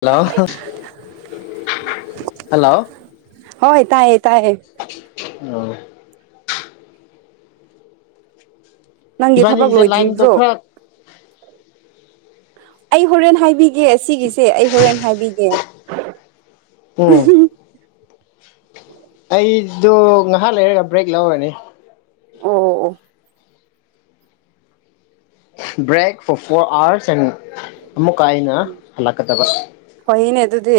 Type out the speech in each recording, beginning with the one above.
hello hello ꯍꯣꯏ ꯇꯥꯏꯌꯦ ꯇꯥꯏꯌꯦ ꯑꯣ ꯅꯪꯒꯤ ꯊꯕꯛ ꯏꯕꯥꯅꯤꯒꯤꯁꯦ ꯂꯥꯏꯟꯗꯣ ꯂꯣꯏꯗ꯭ꯔꯤꯕ꯭ꯔꯣ ꯈꯔ ꯑꯩ ꯍꯣꯔꯦꯟ ꯍꯥꯏꯕꯤꯒꯦ ꯑꯁꯤꯒꯤꯁꯦ ꯑꯩ ꯍꯣꯔꯦꯟ ꯍꯥꯏꯕꯤꯒꯦ ꯎꯝ ꯑꯣ ꯑꯩꯗꯣ ꯉꯥꯏꯍꯥꯛ ꯂꯩꯔꯒ ꯕ꯭ꯔꯦꯛ ꯂꯧꯔꯅꯤ ꯑꯣ ꯑꯣ ꯑꯣ ꯭ꯔꯦꯛ ꯐꯣꯔ ꯐꯣꯔ ꯑꯋꯥꯔꯁ ꯑꯦꯟ ꯑꯃꯨꯛꯀꯥꯏꯅ ꯍꯜꯂꯛꯀꯗꯕ ꯗꯨꯗꯤ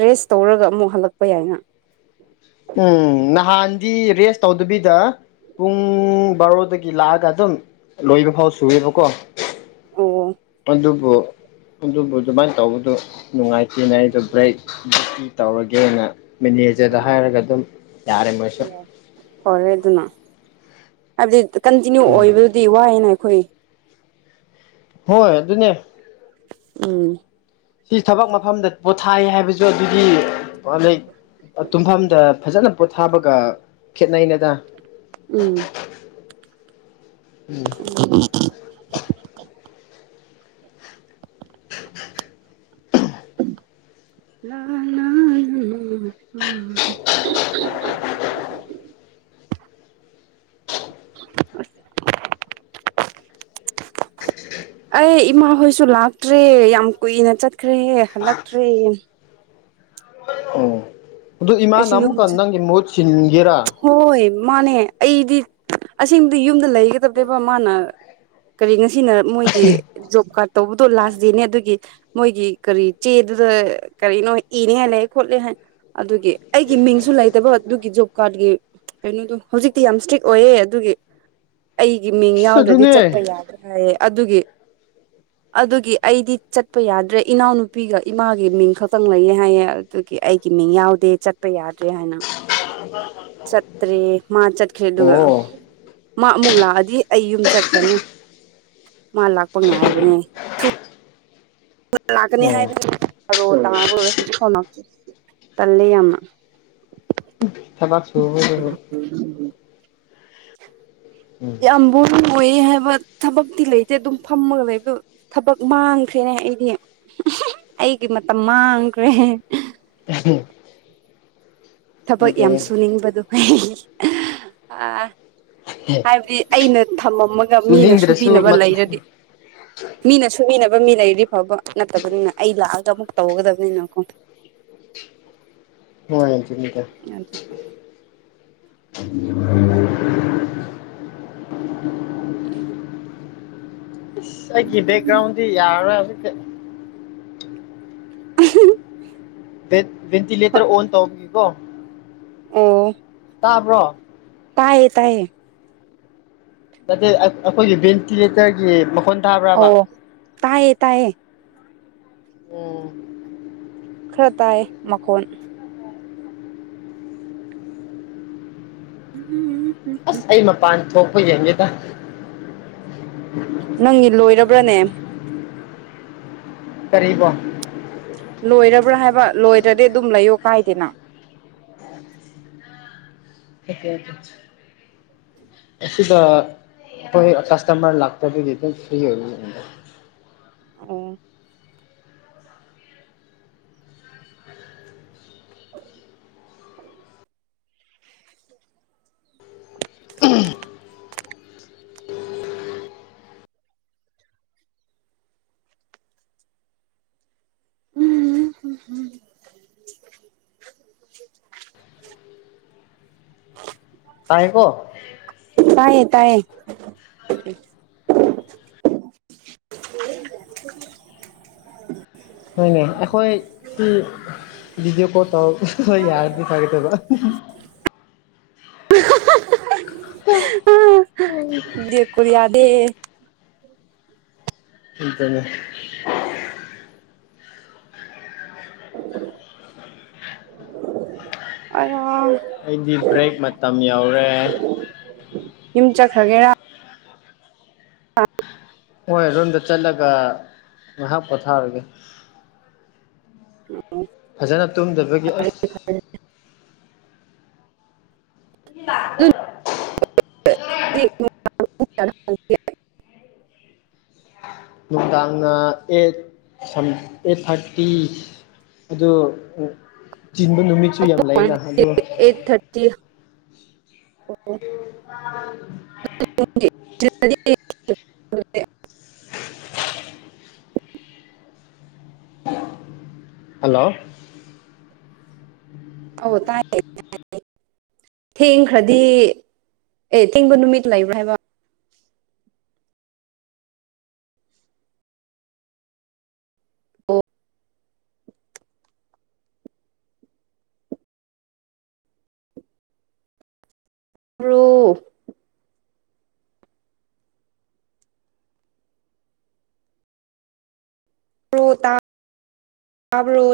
ꯔꯦꯁ ꯇꯧꯔꯒ ꯑꯃꯨꯛ ꯍꯜꯂꯛꯄ ꯌꯥꯏꯅ ꯎꯝ ꯅꯍꯥꯟꯗꯤ ꯔꯦꯁ ꯇꯧꯗꯕꯤꯗ ꯄꯨꯡ ꯕꯥꯔꯣꯗꯒꯤ ꯂꯥꯛꯑꯒ ꯑꯗꯨꯝ ꯂꯣꯏꯕ ꯐꯥꯎ ꯁꯨꯑꯦꯕꯀꯣ ꯑꯣ ꯑꯗꯨꯕꯨ ꯑꯗꯨꯕꯨ ꯑꯗꯨꯃꯥꯏꯅ ꯇꯧꯕꯗꯨ ꯅꯨꯡꯉꯥꯏꯇꯦꯅ ꯑꯩꯗꯣ ꯕ꯭ꯔꯦꯛ [unintelligible] ꯇꯧꯔꯒꯦꯅ ꯍꯥꯏꯔꯒ ꯑꯗꯨꯝ ꯌꯥꯔꯦ ꯃꯣꯏꯁꯨ ꯍꯔꯦ ꯑꯗꯨꯅ ꯍꯥꯏꯕꯗꯤ ꯀꯟꯇꯤꯅ꯭ꯌꯨ ꯎꯝ ꯑꯣꯏꯕꯗꯨꯗꯤ ꯋꯥꯏꯅ ꯍꯨꯏ ꯍꯣꯏ ꯑꯗꯨꯅꯦ ꯎꯝ ꯁꯤ ꯊꯕꯛ ꯃꯐꯝꯗ ꯄꯣꯊꯥꯏ ꯍꯥꯏꯕꯁꯨ ꯑꯗꯨꯗꯤꯗꯩ ꯇꯨꯝꯐꯝꯗ ꯐꯖꯅ ꯄꯣꯊꯥꯕꯒ ꯈꯦꯠꯅꯩꯩꯅꯗ ꯎꯝ ꯎꯝ ꯂꯥ ꯎ ꯑꯩ ꯏꯃꯥ ꯍꯣꯏꯁꯨ ꯂꯥꯛꯇ꯭ꯔꯦ ꯌꯥꯝ ꯀꯨꯏꯅ ꯆꯠꯈ꯭ꯔꯦ ꯍꯜꯂꯛꯇ꯭ꯔꯦ ꯑꯣ ꯑꯗꯨ ꯏꯃꯥꯅ ꯌꯨꯝ ꯑꯃꯨꯛꯀ ꯅꯪ ꯃꯍꯨꯠ ꯁꯤꯟꯒꯦ ꯍꯣꯏ ꯃꯥꯅꯦ ꯑꯩꯗꯤ ꯑꯁꯦꯡꯕꯗꯤ ꯌꯨꯝꯗ ꯂꯩꯒꯗꯕꯅꯦꯦꯕ ꯃꯥꯅ ꯀꯔꯤ ꯉ ꯁꯤꯅ ꯃꯣꯏꯒꯤ ꯖꯣꯕ ꯀꯥꯔꯠ ꯇꯧꯕ ꯑꯗꯨꯣ ꯂꯥꯁ ꯗꯦꯅꯦ ꯑꯗꯨꯒꯤ ꯃꯣꯏꯒꯤ ꯀꯔꯤ ꯆꯦꯗꯨꯗ ꯀꯔꯤꯅꯣ ꯏꯅꯤ ꯍꯥꯏ ꯂꯩꯑꯦ ꯈꯣꯠꯂꯦ ꯍꯥꯏ ꯑꯗꯨꯒꯤ ꯑꯩꯒꯤ ꯃꯤꯡꯁꯨ ꯂꯩꯇꯕ ꯑꯗꯨꯒꯤꯖꯨ ꯀꯥꯔꯠꯀꯤ ꯀꯩꯅꯣꯗꯣ ꯍꯧꯖꯤꯛꯇꯤ ꯌꯥꯝ ꯏꯁꯇ꯭ꯔꯤꯛ ꯑꯣꯏꯌꯦꯦ ꯑꯗꯨꯒꯤ ꯑꯩ ꯒꯤ ꯃꯤꯡ ꯏꯁ ꯌꯥꯎꯗ꯭ꯔꯗꯤ ꯑꯗꯨꯅꯦ ꯆꯠꯄ ꯌꯥꯗ꯭ꯔꯦ ꯍꯥꯏꯌꯦ ꯑꯗꯨꯒꯤ ꯑꯗꯨꯒꯤ ꯑꯩꯗꯤ ꯆꯠꯄ ꯌꯥꯗ꯭ꯔꯦ ꯏꯅꯥꯎꯅꯨꯄꯤꯒ ꯏꯃꯥꯒꯤ ꯃꯤꯡ ꯈꯛꯇꯪ ꯂꯩꯌꯦ ꯍꯥꯏꯌꯦ ꯑꯗꯨꯒꯤ ꯑꯩꯒꯤ ꯃꯤꯡ ꯌꯥꯎꯗꯦ ꯆꯠꯄ ꯌꯥꯗ꯭ꯔꯦ ꯍꯥꯏꯅ ꯆꯇ꯭ꯔꯤ ꯃꯥ ꯆꯠꯈ꯭ꯔꯦ ꯑꯗꯨꯒ ꯑꯣ ꯃꯥ ꯑꯃꯨꯛ ꯂꯥꯛꯑꯗꯤ ꯑꯩ ꯌꯨꯝ ꯆꯠꯈ꯭ꯔꯅꯤ ꯃꯥ ꯂꯥꯛꯄ ꯉꯥꯏꯕꯅꯦ ꯂꯥꯛꯀꯅꯤ ꯑꯣ ꯍꯥꯏꯕꯣ ꯂ ꯑꯣꯏꯔꯦ ꯍꯧꯖꯤꯛ ꯁꯣ ꯇꯜꯂ ꯌꯥꯝꯅ ꯊꯕꯛ ꯁꯨꯕꯗꯨꯕꯨ [unintelligible] ꯎꯝ ꯌꯥꯝ ꯑꯝꯕꯨ ꯑꯣꯏꯌꯦ ꯍꯥꯏꯕ ꯊꯕꯛꯇꯤ ꯂꯩꯇꯦ ꯑꯗꯨꯝ ꯐꯝꯃꯒ ꯂꯩꯕ ꯊꯕꯛ ꯃꯥꯡꯈ꯭ꯔꯦꯅꯦ ꯑꯩꯗꯤ ꯑꯩꯒꯤ ꯃꯇꯝ ꯃꯥꯡꯈ꯭ꯔꯦ ꯊꯕꯛ ꯑꯗꯨꯅꯦ ꯌꯥꯝ ꯁꯨꯅꯤꯡꯕꯗꯣ ꯍ ꯑ ꯍꯥꯏꯕꯗꯤ ꯑꯩꯅ ꯊꯝꯃꯝꯃꯒ ꯃꯤꯅ ꯁꯨꯅꯤꯡꯗ꯭ꯔꯁꯨ ꯁꯨꯕꯤꯅꯕ ꯃꯠ ꯂꯩꯔꯗꯤ ꯃꯤꯅ ꯁꯨꯃꯤꯅꯕ ꯃꯤ ꯂꯩꯔꯤꯔꯤ ꯐꯥꯎꯕ ꯅꯠꯇꯕꯅꯤꯅ ꯑꯩ ꯂꯥꯛꯑꯒ ꯑꯃꯨꯛ ꯇꯧꯒꯗꯕꯅꯤꯅꯀꯣ ꯍ ꯃꯤꯗ ꯑꯗꯨꯒꯤ ꯑꯦ ꯀ ꯦꯛꯀꯒ꯭ꯔꯥꯎꯟꯗꯤ ꯏꯔ [unintelligible] [unintelligible] ꯑ ꯦꯟꯇꯤꯂꯦꯇꯔ ꯑꯣꯟ ꯇꯒꯒꯣ ꯑꯣ ꯇꯥꯕ꯭ꯔꯣ ꯇꯌꯦ ꯇꯌꯦ ꯑ ꯑꯩꯈꯣꯏꯒꯤ ꯚꯦꯟꯇꯤꯂꯦꯇꯔꯒꯤ ꯃꯈꯣꯟ ꯇꯥꯕ꯭ꯔꯕ ꯑꯣ ꯇꯥꯏꯌꯦ ꯇꯥꯏꯌꯦ ꯎꯝ ꯈꯔ ꯇꯥꯏ ꯃꯈꯀꯣꯟ ꯎꯝ ꯎꯝ ꯑꯁ ꯑꯩ ꯃꯄꯥꯟ ꯊꯣꯛ ꯍꯃꯦꯦ ꯇ ꯅꯪꯒꯤ ꯂꯣꯏꯔꯕ ꯕ꯭ꯔꯅꯦ ꯀꯔꯤꯕꯣ ꯂꯣꯏꯔꯕ꯭ꯔꯥ ꯍꯥꯏꯕ ꯂꯣꯏꯗ꯭ꯔꯗꯤ ꯑꯗꯨꯝ ꯂꯩꯌꯣ ꯀꯥꯏꯗꯦꯅ ꯑꯦꯁꯨꯗ ꯑꯩꯏ ꯀꯥꯁꯇꯃꯔ ꯂꯥꯛꯄꯗꯤ ꯐ꯭ꯔꯤ ꯑꯣꯏ ꯑꯣ ꯎꯝꯝ ꯇꯥꯏꯀꯣ ꯇꯥꯏꯌꯦ ꯇꯥꯏꯌꯦ ꯍꯣꯏꯅꯦ ꯑꯩꯈꯣꯏ ꯁꯤ ꯚꯤꯗꯤꯑꯣ ꯀꯣꯜ ꯇꯧꯔꯒ ꯑꯩꯈꯣꯏ ꯌꯥꯔꯗꯤ ꯐꯒꯦꯗꯕ ꯌꯦ ꯀ ꯌꯥꯗꯦ [inaudible] ꯏꯟꯇ꯭ꯔꯅꯦꯠ ꯑꯥꯏ ꯑꯩꯗꯤ ꯕ꯭ꯔꯦꯛ ꯃꯇꯝ ꯌꯧꯔꯦ ꯌꯨꯝ ꯆꯠꯈ꯭ꯔꯒꯦꯔꯥ ꯑ ꯍꯣꯏ ꯔꯔꯣꯝꯗ ꯆꯠꯂꯒ ꯉꯥꯏꯍꯥꯛ ꯄꯣꯊꯥꯔꯒꯦ ꯎ ꯐꯖꯅ ꯇꯨꯝꯗꯕꯒꯤ ꯑꯁ ꯂꯥꯛꯔꯣ ꯆ ꯅꯨꯡꯗꯥꯡꯅ ꯑꯦꯠ ꯑꯦꯠ ꯊꯥꯔꯇꯤ ꯇꯤ ꯑꯗꯣ ꯆꯤꯟꯕ ꯅꯨꯃꯤꯠꯁꯨ ꯌꯥꯝ ꯂꯩꯅ ꯑꯗꯣ ꯑꯩꯠ ꯊꯥꯔꯇꯤ [unintelligible] [unintelligible] [inaudible] ꯍꯜꯂꯣ ꯑꯧ ꯇꯥꯏꯌꯦ [unintelligible] ꯊꯦꯡꯈ꯭ꯔꯗꯤ ꯑꯦ ꯊꯦꯡꯕ ꯅꯨꯃꯤꯠ ꯂꯩꯕ꯭ꯔꯥ ꯍꯥꯏꯕ ꯑꯣ ꯨꯣ ꯇꯕ꯭ꯔꯣ